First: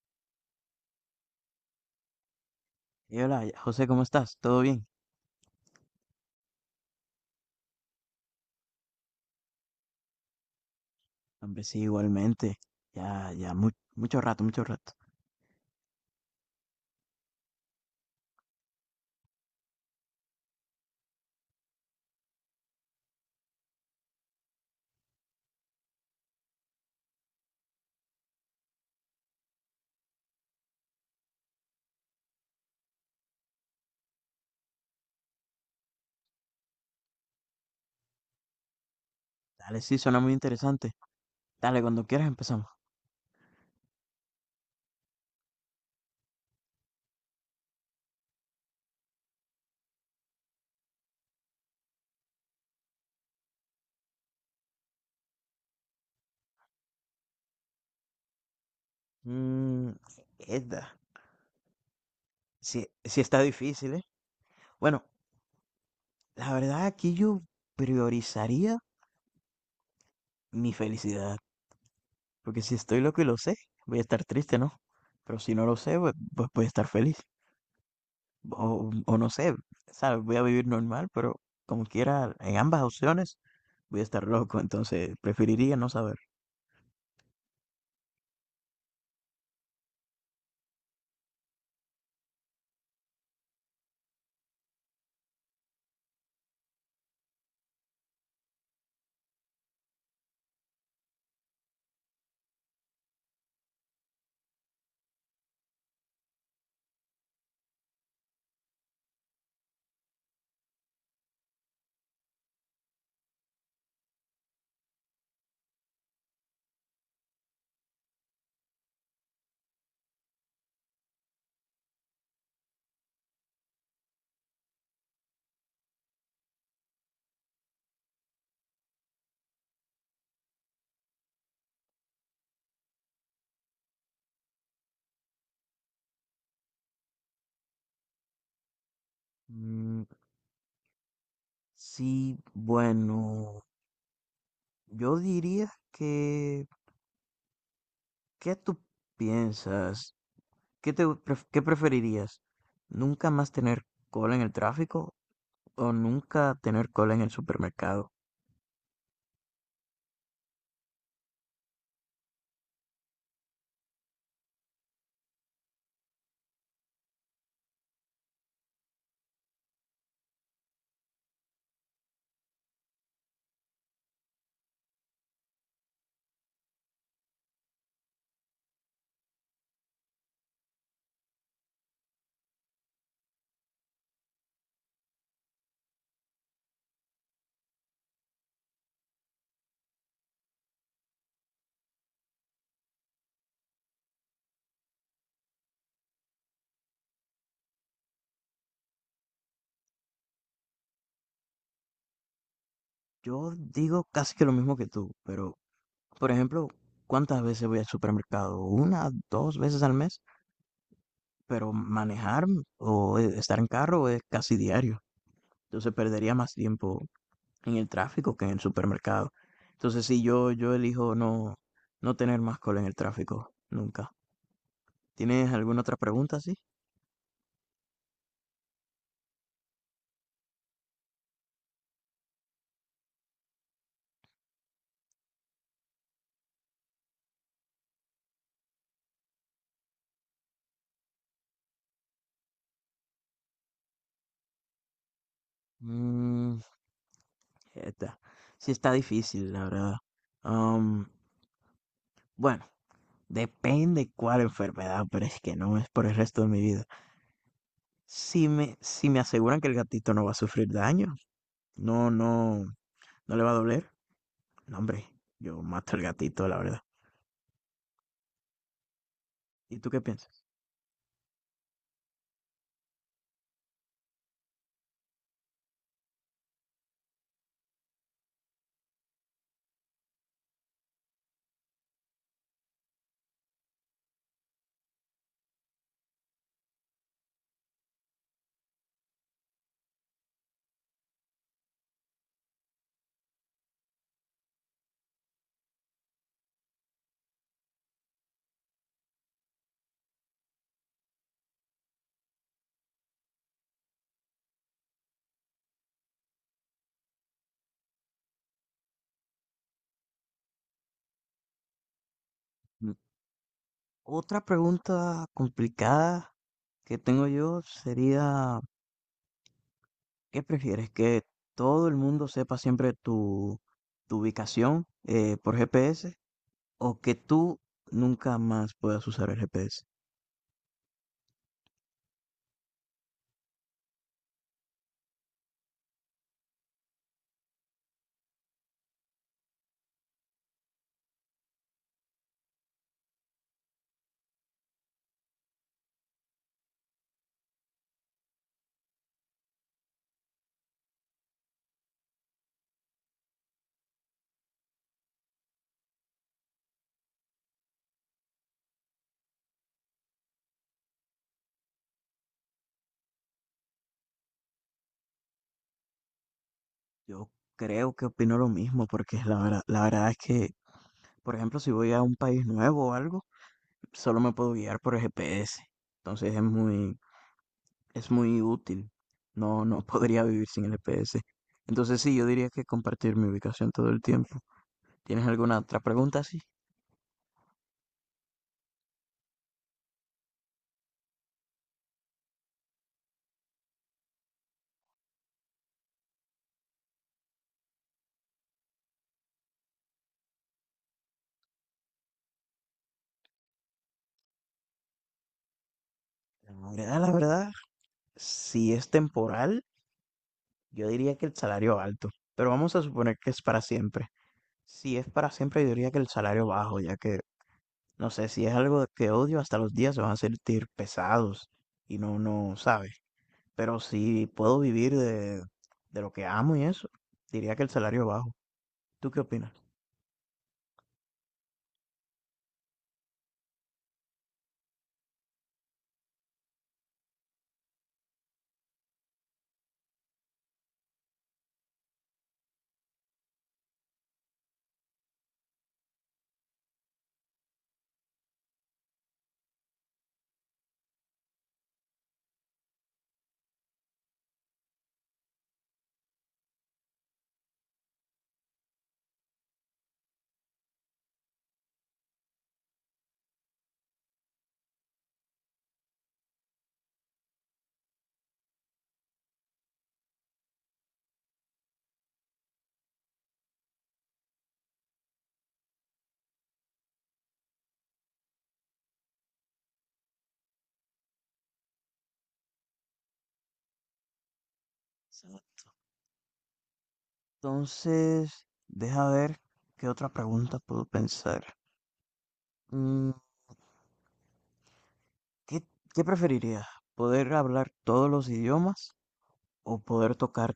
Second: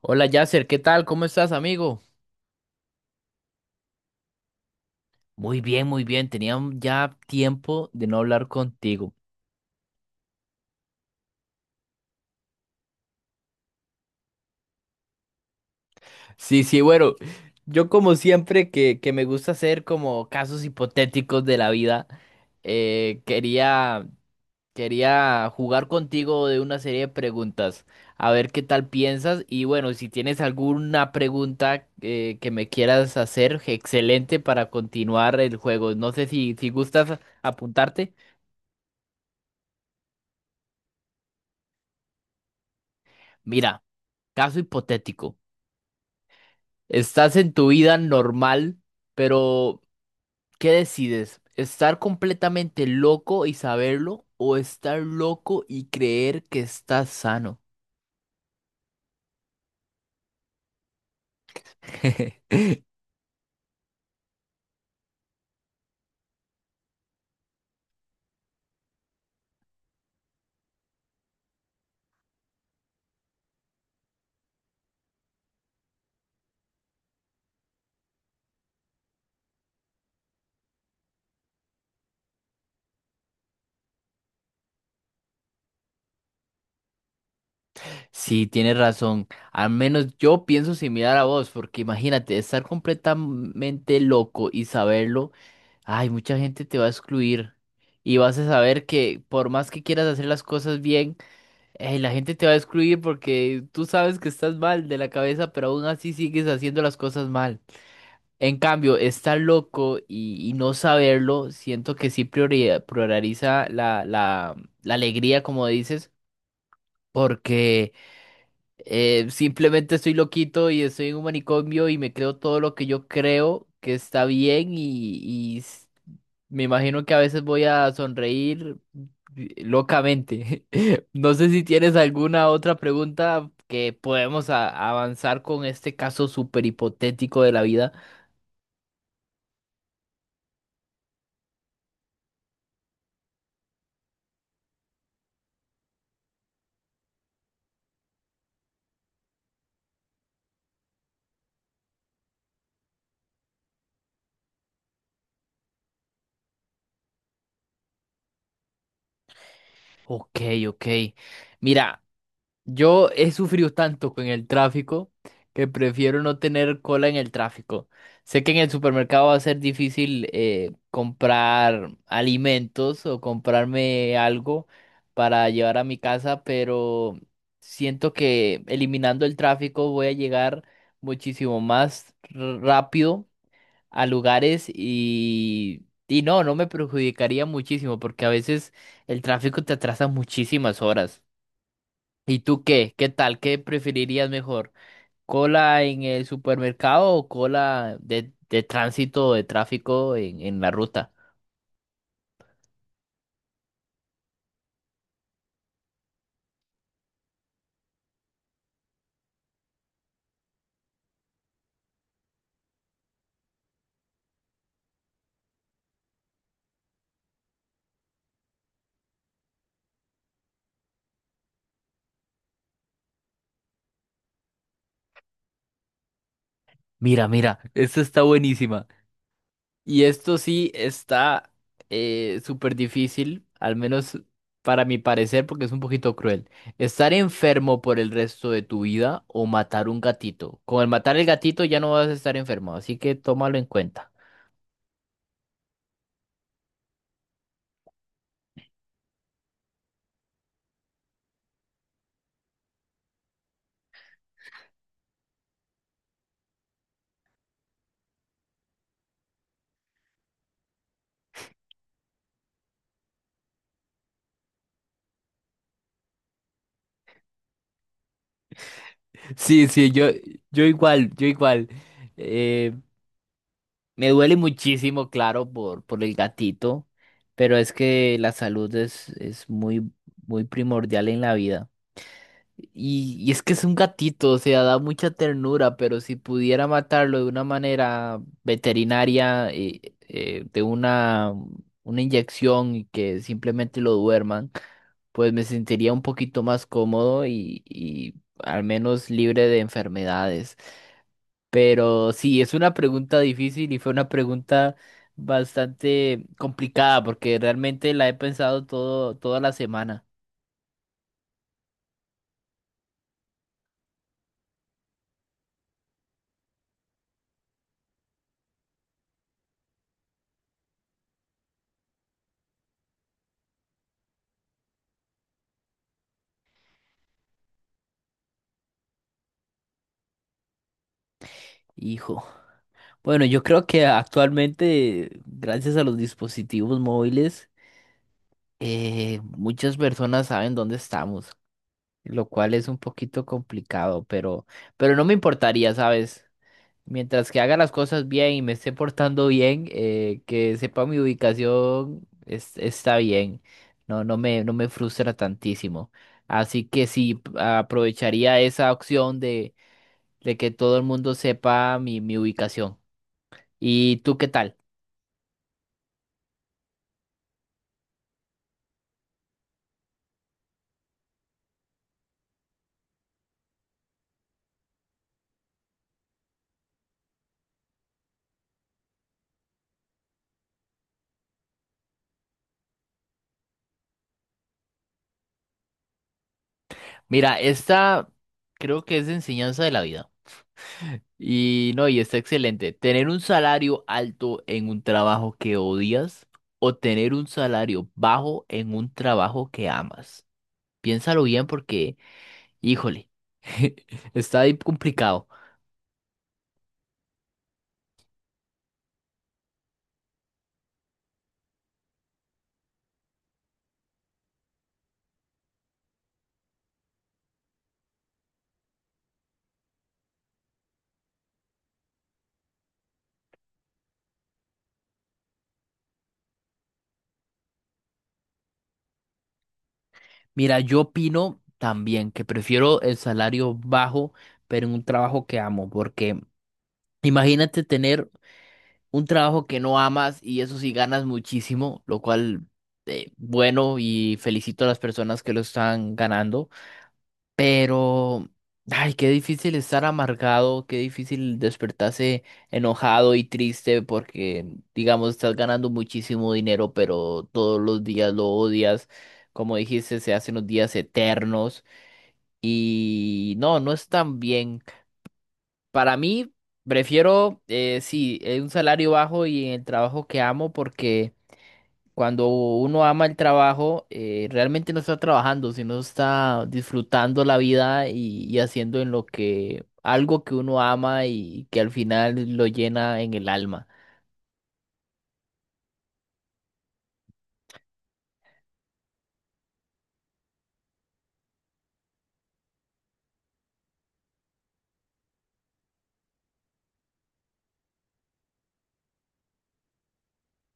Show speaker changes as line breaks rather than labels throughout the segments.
Hola Yasser, ¿qué tal? ¿Cómo estás, amigo?
Y hola, José, ¿cómo estás? ¿Todo bien?
Muy bien, muy bien. Tenía ya tiempo de no hablar contigo.
Hombre, sí, igualmente. Ya, ya, mucho rato, mucho rato.
Sí, sí, bueno, yo como siempre que me gusta hacer como casos hipotéticos de la vida, eh, quería, quería jugar contigo de una serie de preguntas, a ver qué tal piensas y bueno, si tienes alguna pregunta que me quieras hacer, excelente para continuar el juego. No sé si gustas apuntarte.
Dale, sí, suena muy interesante. Dale, cuando quieras empezamos.
Mira, caso hipotético. Estás en tu vida normal, pero ¿qué decides? ¿Estar completamente loco y saberlo o estar loco y creer que estás sano?
Mmm, esta. Sí, sí está difícil, ¿eh? Bueno, la verdad aquí yo priorizaría mi felicidad. Porque si estoy loco y lo sé, voy a estar triste, ¿no? Pero si no lo sé, pues voy a estar feliz. O no sé, ¿sabes? Voy a vivir normal, pero como quiera, en ambas opciones voy a estar loco, entonces preferiría no saber.
Sí, tienes razón. Al menos yo pienso similar a vos, porque imagínate, estar completamente loco y saberlo, ay, mucha gente te va a excluir y vas a saber que por más que quieras hacer las cosas bien, eh, la gente te va a excluir porque tú sabes que estás mal de la cabeza, pero aún así sigues haciendo las cosas mal. En cambio, estar loco y no saberlo, siento que sí prioriza la alegría, como dices, porque simplemente estoy loquito y estoy en un manicomio y me creo todo lo que yo creo que está bien y me imagino que a veces voy a sonreír locamente. No sé si tienes alguna otra pregunta que podemos avanzar con este caso súper hipotético de la vida.
Mm, sí, bueno, yo diría que, ¿qué tú piensas? ¿Qué te qué preferirías? ¿Nunca más tener cola en el tráfico o nunca tener cola en el supermercado?
Ok, ok. Mira. Yo he sufrido tanto con el tráfico que prefiero no tener cola en el tráfico. Sé que en el supermercado va a ser difícil comprar alimentos o comprarme algo para llevar a mi casa, pero siento que eliminando el tráfico voy a llegar muchísimo más rápido a lugares y no, no me perjudicaría muchísimo porque a veces el tráfico te atrasa muchísimas horas. ¿Y tú qué? ¿Qué tal? ¿Qué preferirías mejor? ¿Cola en el supermercado o cola de tránsito o de tráfico en la ruta?
Yo digo casi que lo mismo que tú, pero, por ejemplo, ¿cuántas veces voy al supermercado? Una, dos veces al mes, pero manejar o estar en carro es casi diario, entonces perdería más tiempo en el tráfico que en el supermercado. Entonces sí, yo elijo no, no tener más cola en el tráfico, nunca. ¿Tienes alguna otra pregunta, sí?
Mira, mira, esta está buenísima. Y esto sí está súper difícil, al menos para mi parecer, porque es un poquito cruel. ¿Estar enfermo por el resto de tu vida o matar un gatito? Con el matar el gatito ya no vas a estar enfermo, así que tómalo en cuenta.
Mm, esta. Sí está difícil, la verdad. Am, bueno, depende cuál enfermedad, pero es que no es por el resto de mi vida. Si me aseguran que el gatito no va a sufrir daño, no, no, no le va a doler, no, hombre, yo mato al gatito, la verdad.
Sí,
¿Y
sí,
tú qué piensas?
yo igual, yo igual. Me duele muchísimo, claro, por el gatito, pero es que la salud es muy, muy primordial en la vida. Y es que es un gatito, o sea, da mucha ternura, pero si pudiera matarlo de una manera veterinaria, una inyección y que simplemente lo duerman, pues me sentiría un poquito más cómodo y al menos libre de enfermedades. Pero sí, es una pregunta difícil y fue una pregunta bastante complicada porque realmente la he pensado toda la semana.
Otra pregunta complicada que tengo yo sería, ¿qué prefieres? ¿Que todo el mundo sepa siempre tu, tu ubicación por GPS o que tú nunca más puedas usar el GPS?
Hijo. Bueno, yo creo que actualmente, gracias a los dispositivos móviles, muchas personas saben dónde estamos, lo cual es un poquito complicado, pero no me importaría, ¿sabes? Mientras que haga las cosas bien y me esté portando bien, que sepa mi ubicación, está bien. No me frustra tantísimo. Así que sí, aprovecharía esa opción de que todo el mundo sepa mi ubicación. ¿Y tú qué tal?
Yo creo que opino lo mismo porque la verdad es que, por ejemplo, si voy a un país nuevo o algo, solo me puedo guiar por el GPS. Entonces es muy, es muy útil. No, no podría vivir sin el GPS. Entonces sí, yo diría que compartir mi ubicación todo el tiempo. ¿Tienes alguna otra pregunta? Sí.
Mira, esta creo que es de enseñanza de la vida. Y no, y está excelente. Tener un salario alto en un trabajo que odias o tener un salario bajo en un trabajo que amas. Piénsalo bien porque, híjole, está ahí complicado.
La verdad, si es temporal, yo diría que el salario alto, pero vamos a suponer que es para siempre. Si es para siempre, yo diría que el salario bajo, ya que, no sé, si es algo que odio, hasta los días se van a sentir pesados y no, no, sabe. Pero si puedo vivir de lo que amo y eso, diría que el salario bajo. ¿Tú qué opinas?
Mira, yo opino también que prefiero el salario bajo, pero en un trabajo que amo, porque imagínate tener un trabajo que no amas y eso sí ganas muchísimo, lo cual, bueno, y felicito a las personas que lo están ganando. Pero, ay, qué difícil estar amargado, qué difícil despertarse enojado y triste porque, digamos, estás ganando muchísimo dinero, pero todos los días lo odias. Como dijiste, se hacen los días eternos y no, no es tan bien. Para mí, prefiero, un salario bajo y en el trabajo que amo porque cuando uno ama el trabajo, realmente no está trabajando, sino está disfrutando la vida y haciendo en lo que algo que uno ama y que al final lo llena en el alma.
Entonces, deja ver qué otra pregunta puedo pensar. Mm, ¿Qué, qué preferirías? ¿Poder hablar todos los idiomas o poder tocar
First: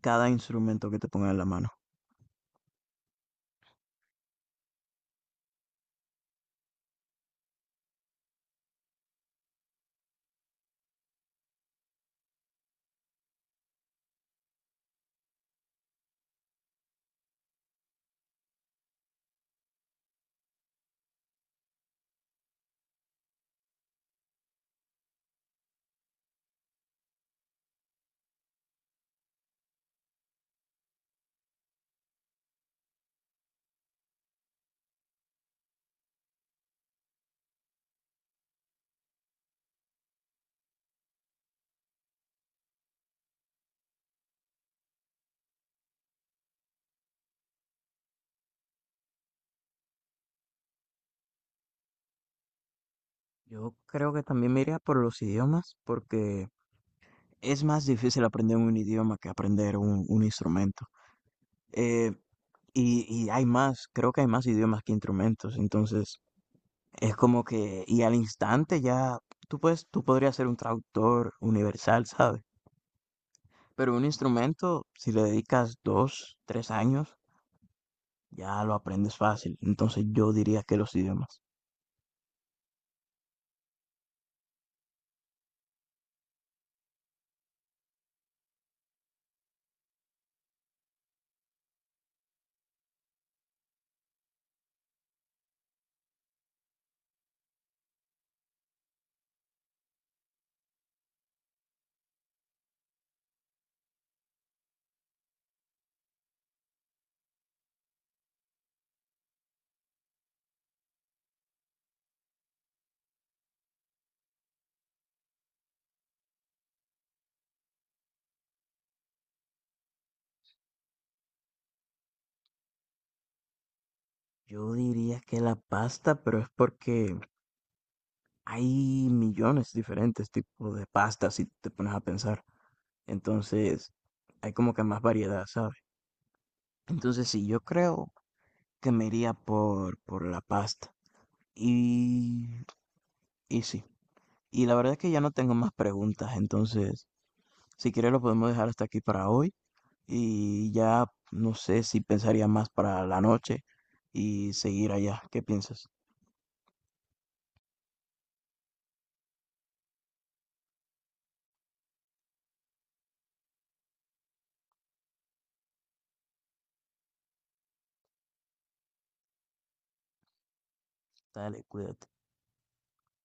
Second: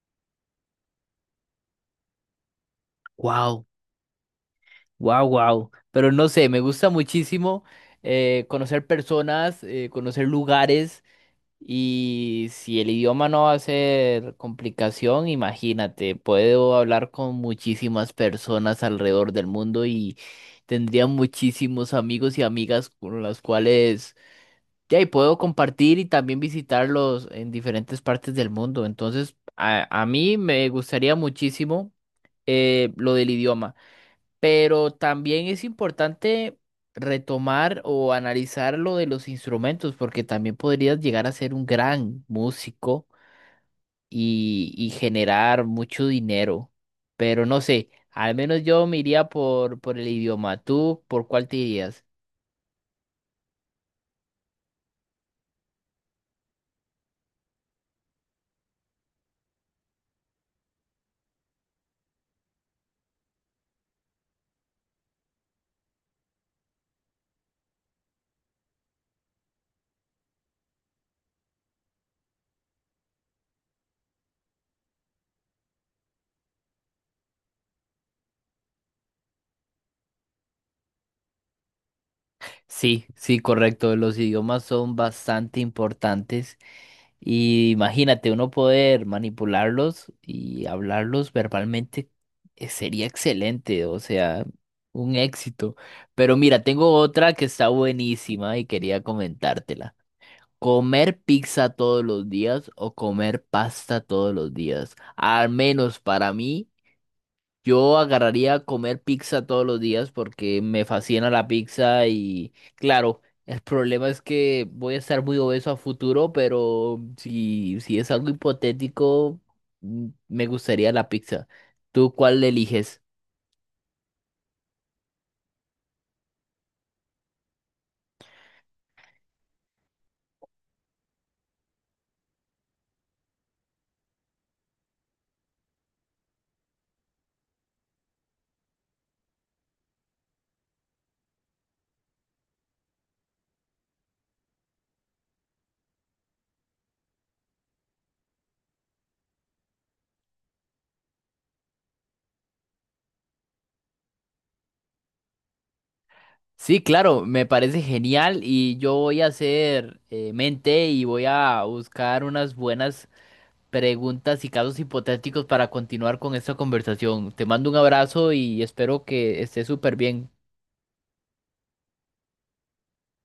cada instrumento que te ponga en la mano?
Wow, wow, wow. Pero no sé, me gusta muchísimo conocer personas, conocer lugares. Y si el idioma no va a ser complicación, imagínate, puedo hablar con muchísimas personas alrededor del mundo y tendría muchísimos amigos y amigas con las cuales ya y puedo compartir y también visitarlos en diferentes partes del mundo. Entonces, a mí me gustaría muchísimo lo del idioma. Pero también es importante retomar o analizar lo de los instrumentos, porque también podrías llegar a ser un gran músico y generar mucho dinero. Pero no sé, al menos yo me iría por el idioma. ¿Tú por cuál te irías?
Yo creo que también me iría por los idiomas porque es más difícil aprender un idioma que aprender un instrumento. Eh, y hay más, creo que hay más idiomas que instrumentos. Entonces, es como que, y al instante ya, tú puedes, tú podrías ser un traductor universal, ¿sabes? Pero un instrumento, si le dedicas dos, tres años, ya lo aprendes fácil. Entonces yo diría que los idiomas.
Sí, sí, correcto. Los idiomas son bastante importantes y imagínate uno poder manipularlos y hablarlos verbalmente, sería excelente, o sea, un éxito. Pero mira, tengo otra que está buenísima y quería comentártela. ¿Comer pizza todos los días o comer pasta todos los días? Al menos para mí. Yo agarraría a comer pizza todos los días porque me fascina la pizza y claro, el problema es que voy a estar muy obeso a futuro, pero si es algo hipotético, mm, me gustaría la pizza. ¿Tú cuál eliges?
Yo diría que la pasta, pero es porque hay millones diferentes tipos de pastas si te pones a pensar. Entonces, hay como que más variedad, ¿sabes? Entonces, sí, yo creo que me iría por la pasta. Y, y sí, y la verdad es que ya no tengo más preguntas, entonces, si quieres lo podemos dejar hasta aquí para hoy y ya no sé si pensaría más para la noche y seguir allá. ¿Qué piensas?
Sí, claro, me parece genial y yo voy a hacer mente y voy a buscar unas buenas preguntas y casos hipotéticos para continuar con esta conversación. Te mando un abrazo y espero que estés súper bien.
Dale, cuídate.